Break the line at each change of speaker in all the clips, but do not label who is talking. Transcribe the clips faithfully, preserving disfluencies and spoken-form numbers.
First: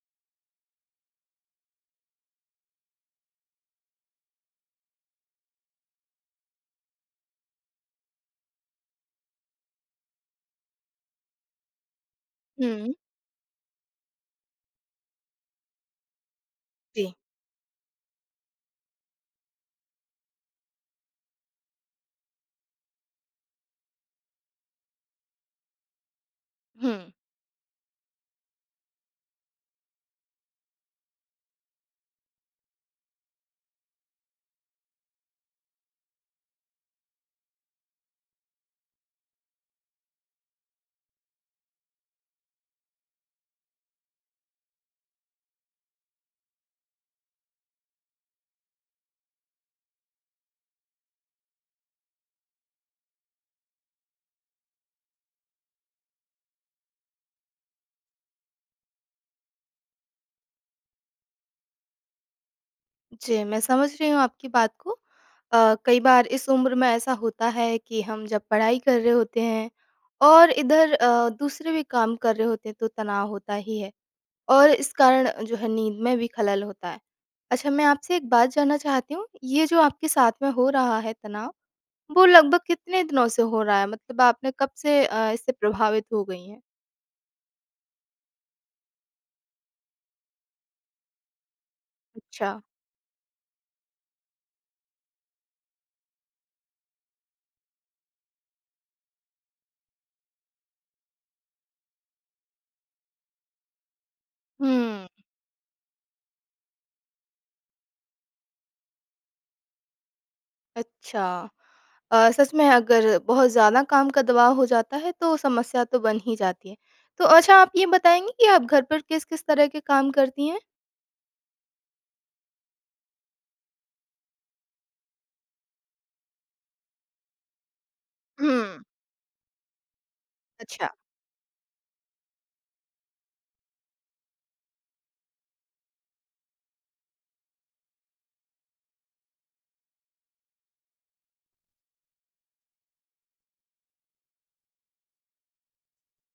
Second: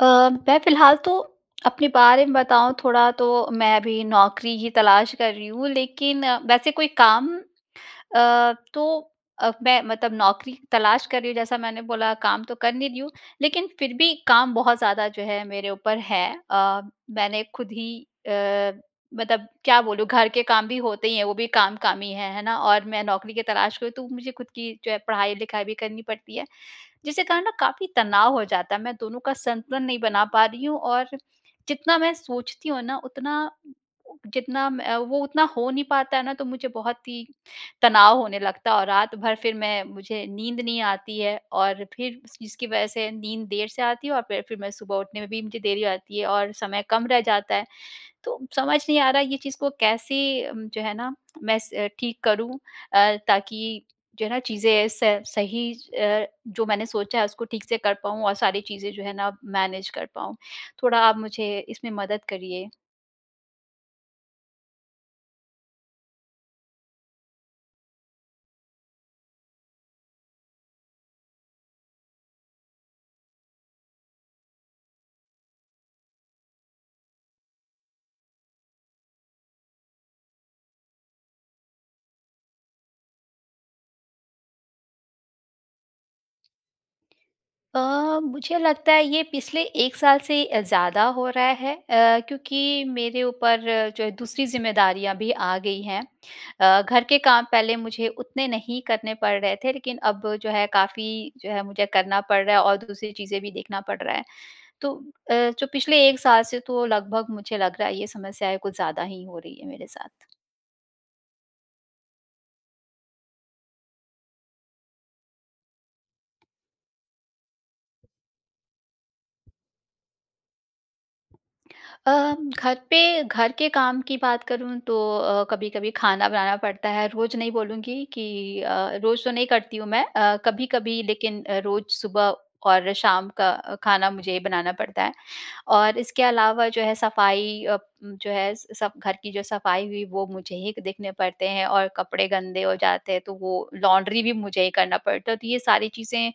अ, मैं फिलहाल तो अपने बारे में बताऊँ थोड़ा, तो मैं अभी नौकरी की तलाश कर रही हूँ। लेकिन वैसे कोई काम अ, तो अ, मैं, मतलब नौकरी तलाश कर रही हूँ, जैसा मैंने बोला काम तो कर नहीं
हुँ।
रही हूँ, लेकिन फिर भी काम बहुत ज़्यादा जो है मेरे ऊपर है। अ,
जी।
मैंने ख़ुद ही अ, मतलब क्या बोलूँ, घर के काम भी होते ही हैं, वो भी काम, काम ही हैं, है ना। और मैं नौकरी के तलाश में हूँ, तो मुझे ख़ुद की जो है पढ़ाई-लिखाई भी करनी पड़ती है,
हुँ।
जिसके कारण ना काफ़ी तनाव हो जाता है, मैं दोनों का संतुलन नहीं बना पा रही हूँ। और जितना मैं सोचती हूँ ना, उतना जितना मैं अ, वो उतना हो नहीं पाता है ना तो मुझे बहुत ही तनाव होने लगता और रात भर फिर मैं मुझे नींद नहीं आती है। और फिर इस इसकी वजह से नींद देर से आती है और फिर, फिर मैं सुबह उठने में भी मुझे देरी हो जाती है, और समय कम रह जाता है। तो समझ नहीं आ रहा ये चीज़ को कैसे जो है ना मैं स ठीक करूँ अ, ताकि जो है ना चीज़ें स सही अ, जो मैंने सोचा है, उसको ठीक से कर पाऊँ और सारी चीज़ें जो है ना मैनेज कर पाऊँ। थोड़ा आप मुझे इसमें मदद करिए।
जी, मैं समझ रही हूँ आपकी बात को। अ, कई बार इस उम्र में ऐसा होता है कि हम जब पढ़ाई कर रहे होते हैं, और इधर अ, दूसरे भी काम कर रहे होते हैं, तो तनाव होता ही है। और इस कारण, जो है नींद में भी ख़लल होता है। अच्छा, मैं आपसे एक बात जानना चाहती हूँ, ये जो आपके साथ में हो रहा है तनाव, वो लगभग कितने दिनों से हो रहा है, मतलब आपने कब से अ, इससे प्रभावित हो गई हैं?
अ, मुझे लगता है ये पिछले एक साल से अ, ज़्यादा हो रहा है अ, क्योंकि
अच्छा।
मेरे ऊपर जो है दूसरी ज़िम्मेदारियाँ भी आ गई हैं। अ, घर के काम पहले मुझे उतने नहीं करने पड़ रहे थे, लेकिन अब जो है, काफ़ी जो है, मुझे करना पड़ रहा है, और दूसरी चीज़ें भी देखना पड़ रहा है। तो
हुँ।
अ, जो पिछले एक साल से तो लगभग मुझे लग रहा है, ये समस्याएँ कुछ ज़्यादा ही हो रही हैं मेरे साथ।
अच्छा! अ, सच में अगर बहुत ज़्यादा काम का दबाव हो जाता है, तो समस्या तो बन ही जाती है। तो अच्छा, आप ये बताएँगी कि आप घर पर किस-किस तरह के काम करती हैं।
अ, घर पे घर के काम की बात करूँ तो अ, कभी-कभी खाना बनाना पड़ता है। रोज़ नहीं बोलूँगी कि अ,
हुँ।
रोज़ तो नहीं करती हूँ मैं अ,
अच्छा।
कभी-कभी लेकिन रोज़ सुबह और शाम का खाना मुझे ही बनाना पड़ता है। और इसके अलावा जो है, सफाई अ, जो है, सब घर की जो सफाई हुई, वो मुझे हिक देखने पड़ते हैं। और कपड़े गंदे हो जाते हैं, तो वो लॉन्ड्री भी मुझे ही करना पड़ता है। तो ये सारी चीज़ें,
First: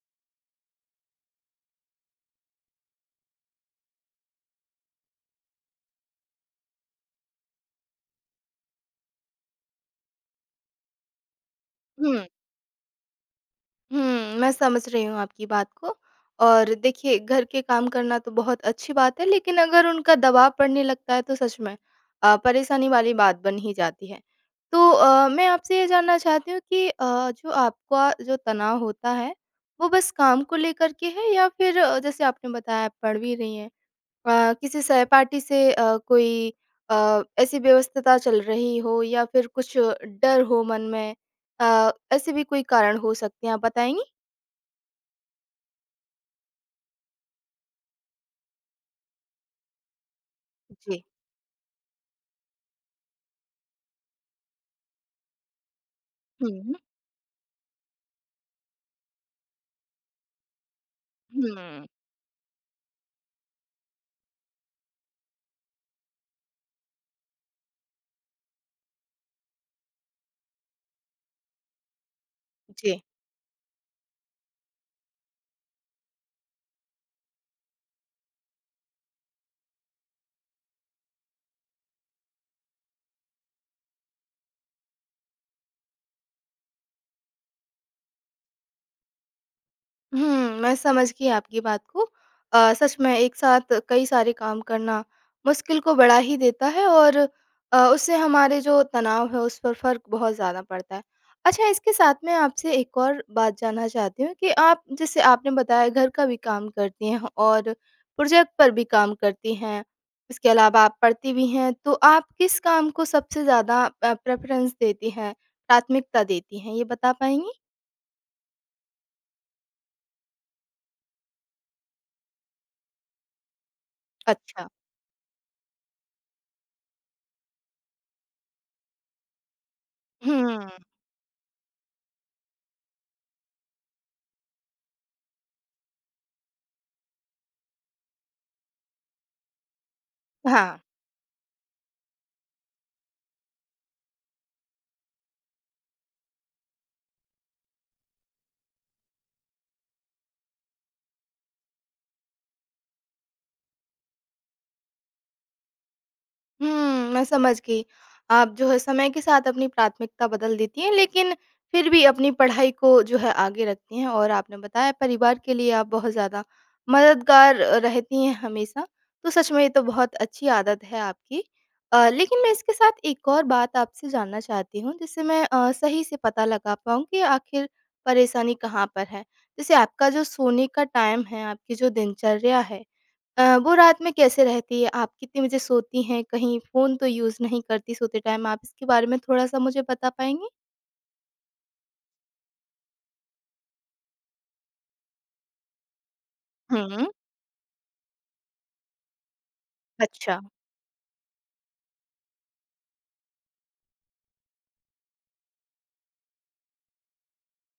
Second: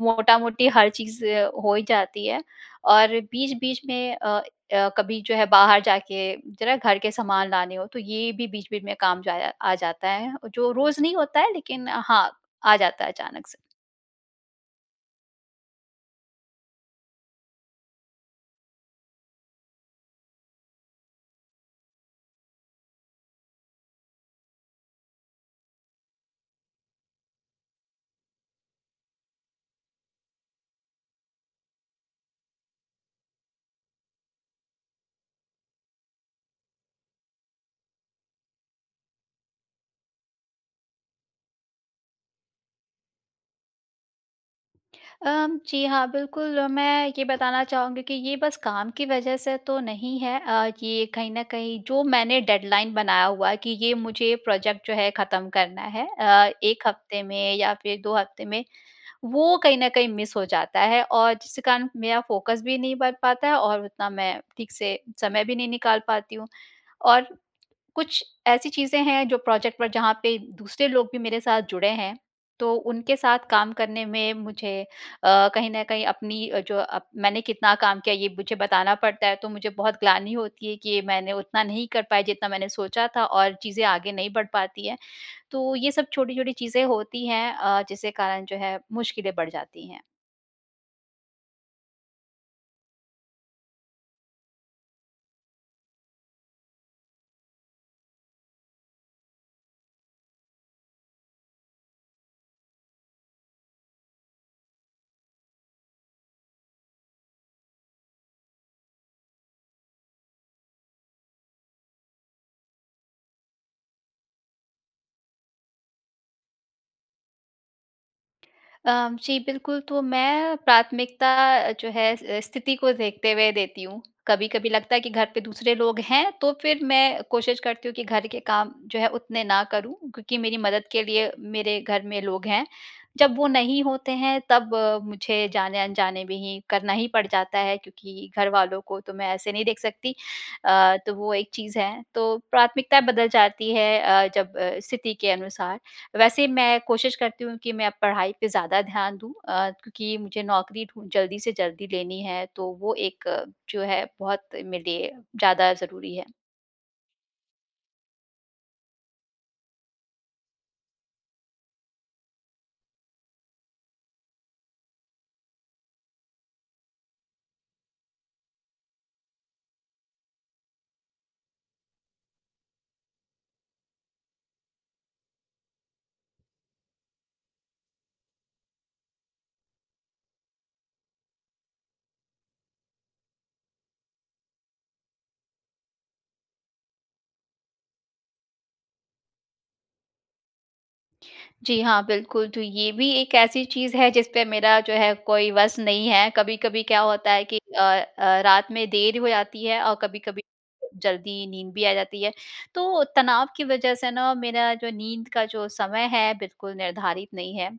मोटा-मोटी, हर चीज़ हो ही जाती है। और बीच-बीच में अ, अ, कभी जो है बाहर जाके ज़रा घर के सामान लाने हो, तो ये भी बीच-बीच में काम जाया आ जाता है, जो रोज़ नहीं होता है, लेकिन
हुँ।
हाँ, आ जाता है अचानक से।
हुँ, मैं समझ रही हूँ आपकी बात को। और देखिए, घर के काम करना तो बहुत अच्छी बात है, लेकिन अगर उनका दबाव पड़ने लगता है, तो सच में अ, परेशानी वाली बात बन ही जाती है। तो अ, मैं आपसे ये जानना चाहती हूँ कि अ, जो आपका जो तनाव होता है, वो बस काम को लेकर के है, या फिर जैसे आपने बताया आप पढ़ भी रही हैं। अ, किसी सहपाठी से अ, कोई अ, ऐसी व्यवस्थता चल रही हो, या फिर कुछ डर हो मन में अ, ऐसे भी कोई कारण हो सकते हैं, आप बताएँगी?
अ, जी हाँ बिल्कुल, मैं ये बताना चाहूँगी कि ये बस काम की वज़ह से तो नहीं है। अ,
जी।
ये कहीं ना कहीं, जो मैंने डेडलाइन बनाया हुआ है कि ये मुझे प्रोजेक्ट जो है खत्म करना है। अ,
हुँ।
एक हफ़्ते में या फिर दो हफ़्ते में, वो कहीं न कहीं मिस हो जाता है। और जिसके
हुँ।
कारण मेरा फ़ोकस भी नहीं बन पाता है, और उतना मैं ठीक से समय भी नहीं निकाल पाती हूँ। और कुछ ऐसी चीज़ें हैं, जो प्रोजेक्ट पर, जहाँ पे दूसरे लोग भी मेरे साथ जुड़े हैं, तो
जी।
उनके साथ काम करने में मुझे अ, कहीं न कहीं अपनी अ, जो मैंने कितना काम किया, ये मुझे बताना पड़ता है। तो मुझे बहुत ग्लानि होती है कि मैंने उतना नहीं कर पाई जितना मैंने सोचा था, और चीज़ें आगे नहीं बढ़ पाती हैं। तो ये सब छोटी-छोटी चीज़ें होती हैं, अ, जिसके कारण जो है मुश्किलें बढ़ जाती हैं।
हुँ, मैं समझ गई आपकी बात को। अ, सच में एक साथ कई सारे काम करना मुश्किल को बढ़ा ही देता है, और अ, उससे हमारे जो तनाव हैं उस पर फ़र्क बहुत ज़्यादा पड़ता है। अच्छा, इसके साथ मैं आपसे एक और बात जानना चाहती हूँ कि आप जैसे आपने बताया, घर का भी काम करती हैं और प्रोजेक्ट पर भी काम करती हैं, इसके अलावा आप पढ़ती भी हैं। तो आप किस काम को सबसे ज़्यादा अ, प्रेफरेंस देती हैं, प्राथमिकता देती हैं, ये बता पाएँगी?
अ, जी, बिल्कुल। तो मैं प्राथमिकता जो है, स स्थिति को देखते हुए देती हूँ। कभी-कभी
अच्छा।
लगता है कि घर पे दूसरे लोग हैं, तो फिर मैं कोशिश करती हूँ कि घर के काम जो है, उतने ना करूँ क्योंकि मेरी
हुँ।
मदद के लिए मेरे घर में लोग हैं। जब वो नहीं होते हैं, तब मुझे जाने-अनजाने में ही करना ही पड़ जाता है, क्योंकि घर वालों को तो मैं ऐसे नहीं देख सकती।
हाँ।
अ, तो वो एक चीज़ है। तो प्राथमिकता बदल जाती है अ, जब स्थिति के अनुसार। वैसे मैं कोशिश करती हूँ कि मैं अब पढ़ाई पर ज़्यादा ध्यान दूँ अ, क्योंकि मुझे नौकरी ढूँढ जल्दी से जल्दी लेनी है। तो वो एक जो है, बहुत मेरे लिए ज़्यादा ज़रूरी है।
हुँ। मैं समझ गई। आप जो है, समय के साथ अपनी प्राथमिकता बदल देती हैं, लेकिन फिर भी अपनी पढ़ाई को जो है आगे रखती हैं। और आपने बताया, परिवार के लिए आप बहुत ज़्यादा मददगार अ, रहती हैं हमेशा, तो सच में ये तो बहुत अच्छी आदत है आपकी। अ, लेकिन मैं इसके साथ एक और बात आपसे जानना चाहती हूँ, जिससे मैं अ, सही से पता लगा पाऊँ कि आख़िर परेशानी कहाँ पर है। जैसे आपका जो सोने का टाइम है, आपकी जो दिनचर्या है अ, वो रात में कैसे रहती है, आप कितने बजे सोती हैं, कहीं फोन तो यूज़ नहीं करती सोते टाइम आप, इसके बारे में थोड़ा-सा मुझे बता पाएँगी?
जी हाँ, बिल्कुल। तो ये भी एक ऐसी चीज़ है, जिस पे मेरा जो है कोई बस नहीं है। कभी-कभी क्या
हुँ।
होता है कि अ, अ, रात में देर हो जाती है, और
अच्छा।
कभी-कभी जल्दी नींद भी आ जाती है। तो तनाव की वजह से ना, मेरा जो नींद का जो समय है, बिल्कुल निर्धारित नहीं है।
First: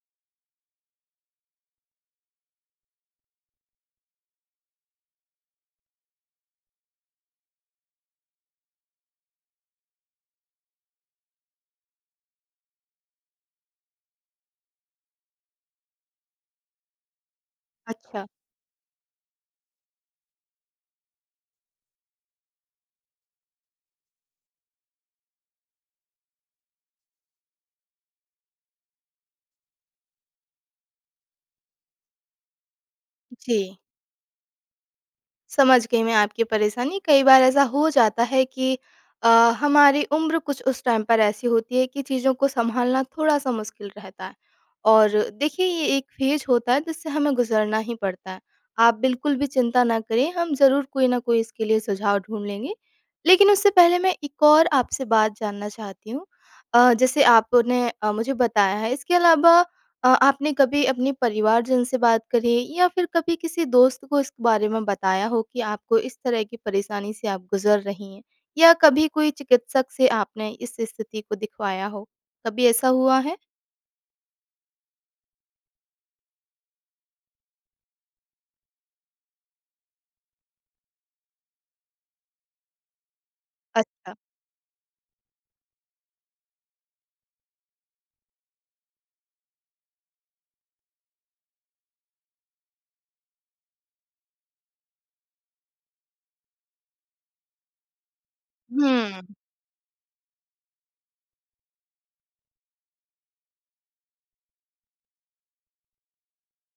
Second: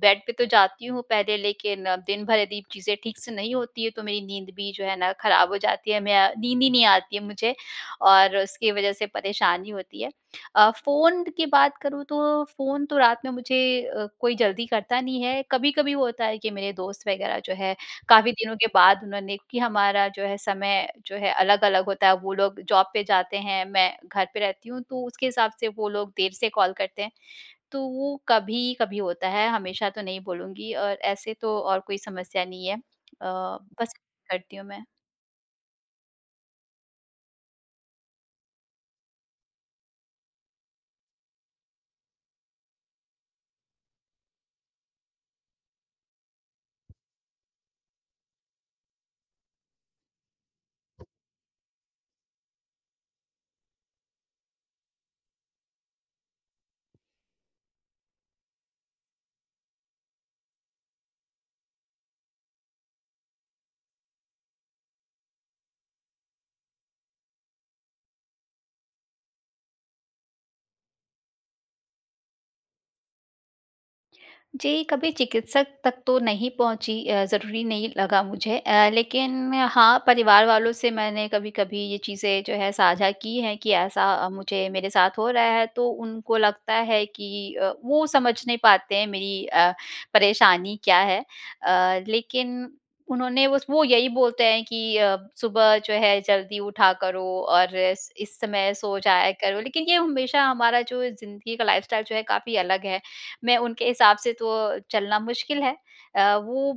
बेड पे तो जाती हूँ पहले, लेकिन दिन भर यदि चीज़ें ठीक से नहीं होती हैं, तो मेरी नींद भी जो है ना ख़राब हो जाती है, मैं अ, नींद ही नहीं आती है मुझे, और उसकी वजह से परेशानी होती है। अ, फ़ोन की बात करूँ, तो फ़ोन तो रात में मुझे अ, कोई जल्दी करता नहीं है। कभी-कभी होता है कि मेरे दोस्त वग़ैरह जो हैं,
अच्छा।
काफ़ी दिनों के बाद उन्होंने क्योंकि हमारा जो है समय जो है अलग-अलग होता है। वो लोग जॉब पे जाते हैं, मैं घर पे रहती हूँ, तो उसके हिसाब से वो लोग देर से कॉल करते हैं। तो वो कभी-कभी होता है, हमेशा तो नहीं बोलूँगी, और ऐसे तो और कोई समस्या नहीं है। अ,
जी।
बस, करती हूँ मैं।
समझ गई मैं आपकी परेशानी। कई बार ऐसा हो जाता है कि अ, हमारी उम्र कुछ उस टाइम पर ऐसी होती है, कि चीज़ों को संभालना थोड़ा-सा मुश्किल रहता है। और देखिए, ये एक फ़ेज़ होता है, जिससे हमें गुज़रना ही पड़ता है। आप बिल्कुल भी चिंता ना करें, हम ज़रूर कोई ना कोई इसके लिए सुझाव ढूँढ लेंगे। लेकिन उससे पहले मैं एक और आपसे बात जानना चाहती हूँ। अ, जैसे आपने अ, मुझे बताया है, इसके अलावा अ, आपने कभी अपने परिवारजन से बात करी, या फिर कभी किसी दोस्त को इस बारे में बताया हो कि आपको इस तरह की परेशानी से आप गुज़र रही हैं? या कभी कोई चिकित्सक से आपने इस स्थिति को दिखवाया हो, कभी ऐसा हुआ है?
जी, कभी चिकित्सक तक तो नहीं पहुँची अ, ज़रूरी नहीं लगा मुझे। अ, लेकिन हाँ, परिवार वालों से मैंने कभी-कभी ये चीज़ें जो है साझा की हैं कि ऐसा
अच्छा।
अ, मुझे मेरे साथ हो रहा है, तो उनको लगता है कि अ, वो समझ नहीं पाते हैं मेरी अ, परेशानी क्या है। अ, लेकिन उन्होंने बस वो यही बोलते हैं कि अ, सुबह जो है जल्दी उठा करो, और इस इस समय सो
हुँ।
जाया करो। लेकिन ये हमेशा हमारा जो ये ज़िंदगी का लाइफ़स्टाइल जो है, काफ़ी अलग है। मैं उनके हिसाब से तो अ, चलना मुश्किल है। अ, वो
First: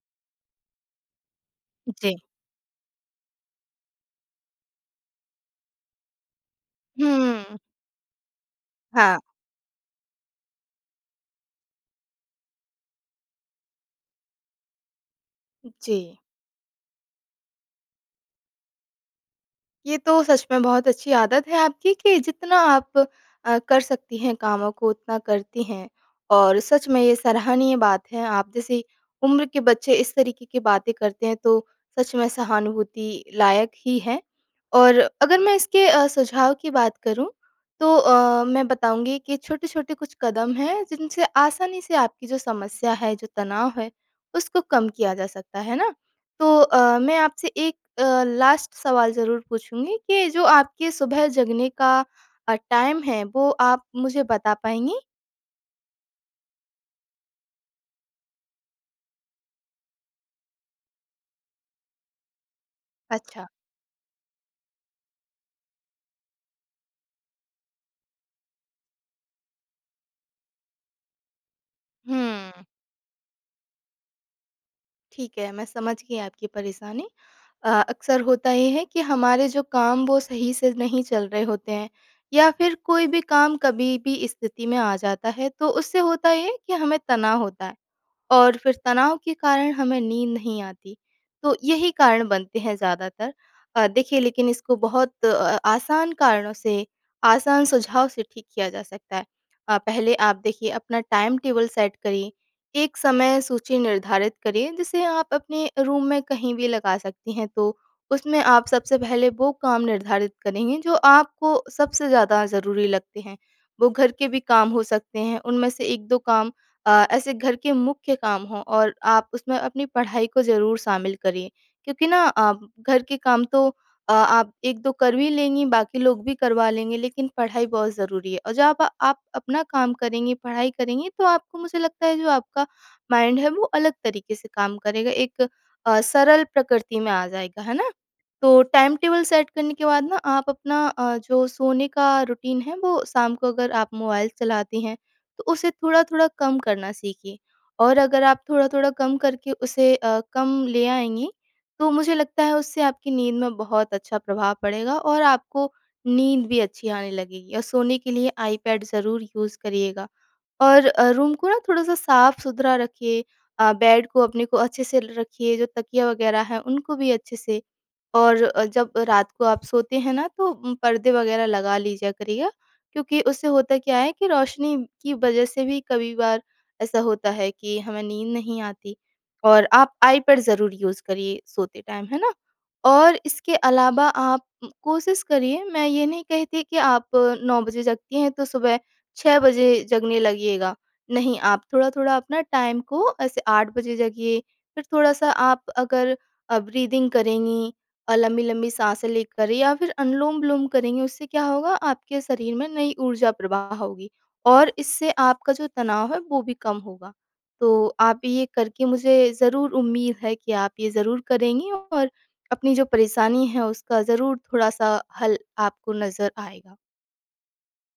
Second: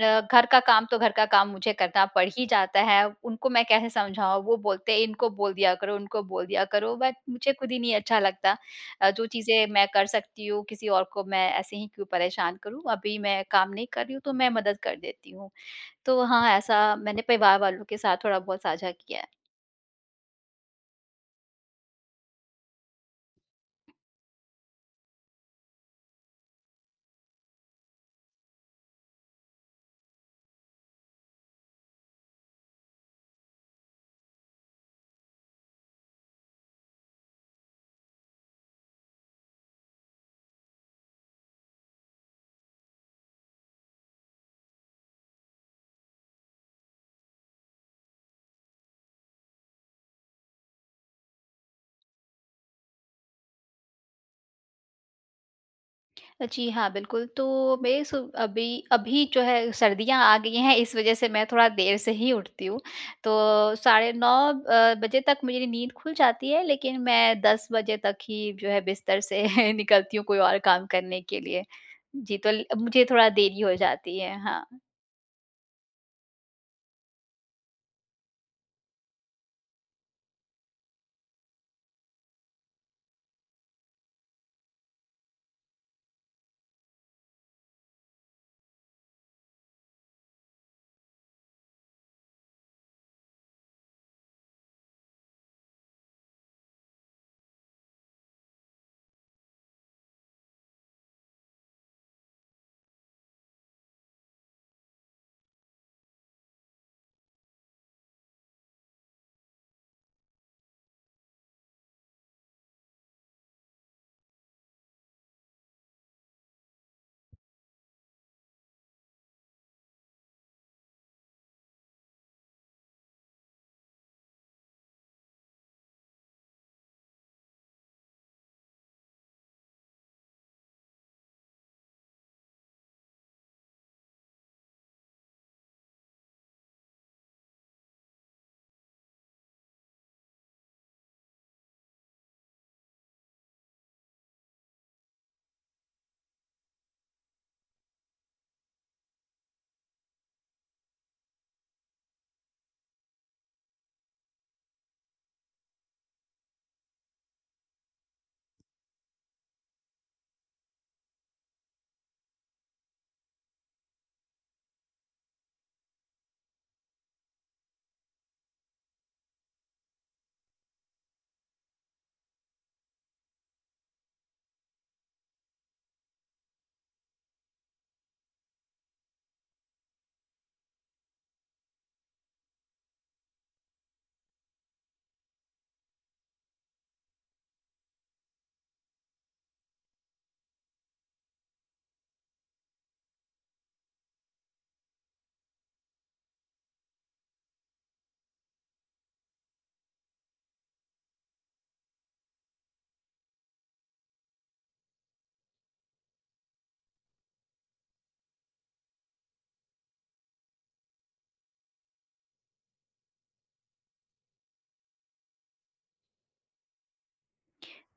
अ, घर का काम, तो घर का काम मुझे करना
जी।
पड़ ही जाता है। उनको मैं कैसे समझाऊँ, वो बोलते हैं, “इनको बोल दिया करो, उनको बोल दिया करो”, बट मुझे
हुँ।
खुद ही नहीं अच्छा लगता। अ,
हाँ।
जो चीज़ें मैं कर सकती हूँ, किसी और को मैं ऐसे ही क्यों परेशान करूँ, अभी मैं काम नहीं कर रही हूँ, तो मैं मदद कर देती हूँ।
जी।
तो हाँ, ऐसा मैंने परिवार वालों के साथ थोड़ा-बहुत साझा किया है।
ये तो सच में बहुत अच्छी आदत है आपकी कि जितना आप अ, कर सकती हैं कामों को, उतना करती हैं। और सच में ये सराहनीय बात है। आप जैसी उम्र के बच्चे इस तरीके की बातें करते हैं, तो सच में सहानुभूति लायक ही हैं। और अगर मैं इसके अ, सुझाव की बात करूँ, तो अ, मैं बताऊँगी कि छोटे-छोटे कुछ कदम हैं, जिनसे आसानी से आपकी जो समस्या है, जो तनाव है, उसको कम किया जा सकता है ना। तो अ, मैं आपसे एक अ, लास्ट सवाल ज़रूर पूछूँगी कि जो आपके सुबह जगने का अ, टाइम है, वो आप मुझे बता पाएँगी।
जी हाँ, बिल्कुल, तो बेस अभी, अभी जो है सर्दियाँ आ गईं हैं, इस वज़ह से मैं थोड़ा देर से ही उठती हूँ।
अच्छा।
तो साढ़े नौ अ, बजे तक मेरी नींद खुल जाती है, लेकिन मैं दस बजे तक ही जो है बिस्तर से निकलती हूँ, कोई और काम करने के लिए। जी, तो ल
हुँ।
मुझे थोड़ा देरी हो जाती है। हाँ।
ठीक है। मैं समझ गई आपकी परेशानी। अ, अक्सर होता ये है कि हमारे जो काम, वो सही से नहीं चल रहे होते हैं, या फिर कोई भी काम कभी भी स्थिति में आ जाता है, तो उससे होता ये है कि हमें तनाव होता है, और फिर तनाव के कारण हमें नींद नहीं आती। तो यही कारण बनते हैं ज़्यादातर। अ, देखिए, लेकिन इसको बहुत अ अ, आसान कारणों से, आसान सुझाव से ठीक किया जा सकता है। अ, पहले आप देखिए, अपना टाइम टेबल सेट करिए। एक समय सूची निर्धारित करिए, जिसे आप अपने रूम में कहीं भी लगा सकती हैं। तो उसमें आप सबसे पहले वो काम निर्धारित करेंगे, जो आपको सबसे ज़्यादा ज़रूरी लगते हैं। वो घर के भी काम हो सकते हैं। उनमें से एक दो काम अ, ऐसे घर के मुख्य काम हों, और आप उसमें अपनी पढ़ाई को ज़रूर शामिल करिए। क्योंकि ना, आप घर के काम तो अ, आप एक दो कर भी लेंगी, बाकी लोग भी करवा लेंगे, लेकिन पढ़ाई बहुत ज़रूरी है। और जब आप अपना काम करेंगी, पढ़ाई करेंगी, तो आपको, मुझे लगता है, जो आपका माइंड है, वो अलग तरीके से काम करेगा। एक अ, सरल प्रकृति में आ जाएगा। है ना? तो टाइम टेबल सेट करने के बाद ना, आप अपना अ, जो सोने का रूटीन है, वो शाम को अगर आप मोबाइल चलाती हैं, तो उसे थोड़ा-थोड़ा कम करना सीखिए। और अगर आप थोड़ा-थोड़ा कम करके उसे अ, कम ले आएँगी, तो मुझे लगता है, उससे आपकी नींद में बहुत अच्छा प्रभाव पड़ेगा। और आपको नींद भी अच्छी आने लगेगी। और सोने के लिए आई पैड ज़रूर यूज़ करिएगा। और अ, रूम को ना थोड़ा-सा साफ सुथरा रखिए। अ, बेड को, अपने को, अच्छे से ल, रखिए। जो तकिया वगैरह हैं, उनको भी अच्छे से। और जब रात को आप सोते हैं ना, तो उम पर्दे वगैरह लगा लीजिया करिए। क्योंकि उससे होता क्या है कि रोशनी की वज़ह से भी कभी बार ऐसा होता है कि हमें नींद नहीं आती। और आप आई पैड ज़रूर यूज़ करिए सोते टाइम। है ना? और इसके अलावा, आप कोशिश करिए। मैं ये नहीं कहती कि आप अ, नौ बजे जगती हैं, तो सुबह छः बजे जगने लगिएगा। नहीं, आप थोड़ा-थोड़ा अपना टाइम। को ऐसे आठ बजे जगिए। फिर थोड़ा-सा आप अगर अ, ब्रीथिंग करेंगी। अ, लम्बी-लम्बी साँसें लेकर, या फिर अनुलोम-विलोम करेंगी, उससे क्या होगा आपके शरीर में नई ऊर्जा प्रवाह होगी, और इससे आपका जो तनाव है, वो भी कम होगा। तो आप ये करके, मुझे ज़रूर उम्मीद है कि आप ये ज़रूर करेंगी, और अपनी जो परेशानी है, उसका ज़रूर थोड़ा-सा हल आपको नजर आएगा।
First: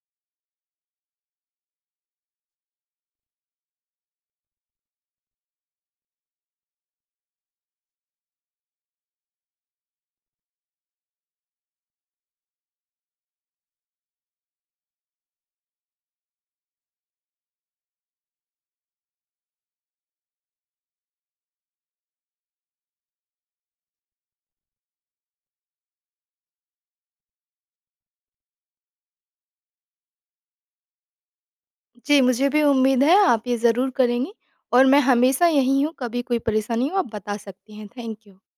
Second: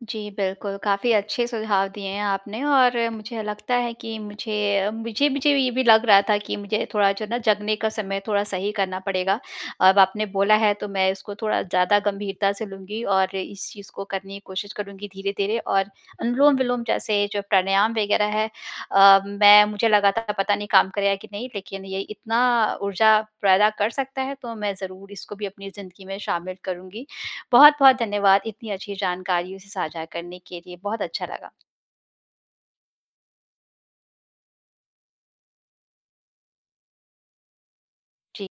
जी बिल्कुल, काफ़ी अच्छे सुझाव दिए हैं आपने, और मुझे लगता है कि मुझे मुझे मुझे भी ये भी लग रहा था कि मुझे थोड़ा जो है ना, जगने का समय थोड़ा सही करना पड़ेगा। अब आपने बोला है, तो मैं इसको थोड़ा ज़्यादा गम्भीरता से लूँगी, और इस चीज़ को करने की कोशिश करूँगी धीरे-धीरे। और अनुलोम-विलोम जैसे जो प्राणायाम वगैरह हैं, अ, मैं मुझे लगा था पता नहीं काम करेगा कि नहीं, लेकिन ये इतना ऊर्जा पैदा कर सकता है, तो मैं ज़रूर इसको भी अपनी ज़िन्दगी में शामिल करुँगी। बहुत-बहुत धन्यवाद! इतनी अच्छी जानकारी साझा करने के लिए। बहुत अच्छा लगा।
जी, मुझे भी उम्मीद है। आप ये ज़रूर करेँगी, और मैं हमेशा यहीं हूँ। कभी कोई परेशानी हो, आप बता सकती हैं। Thank you.
जी।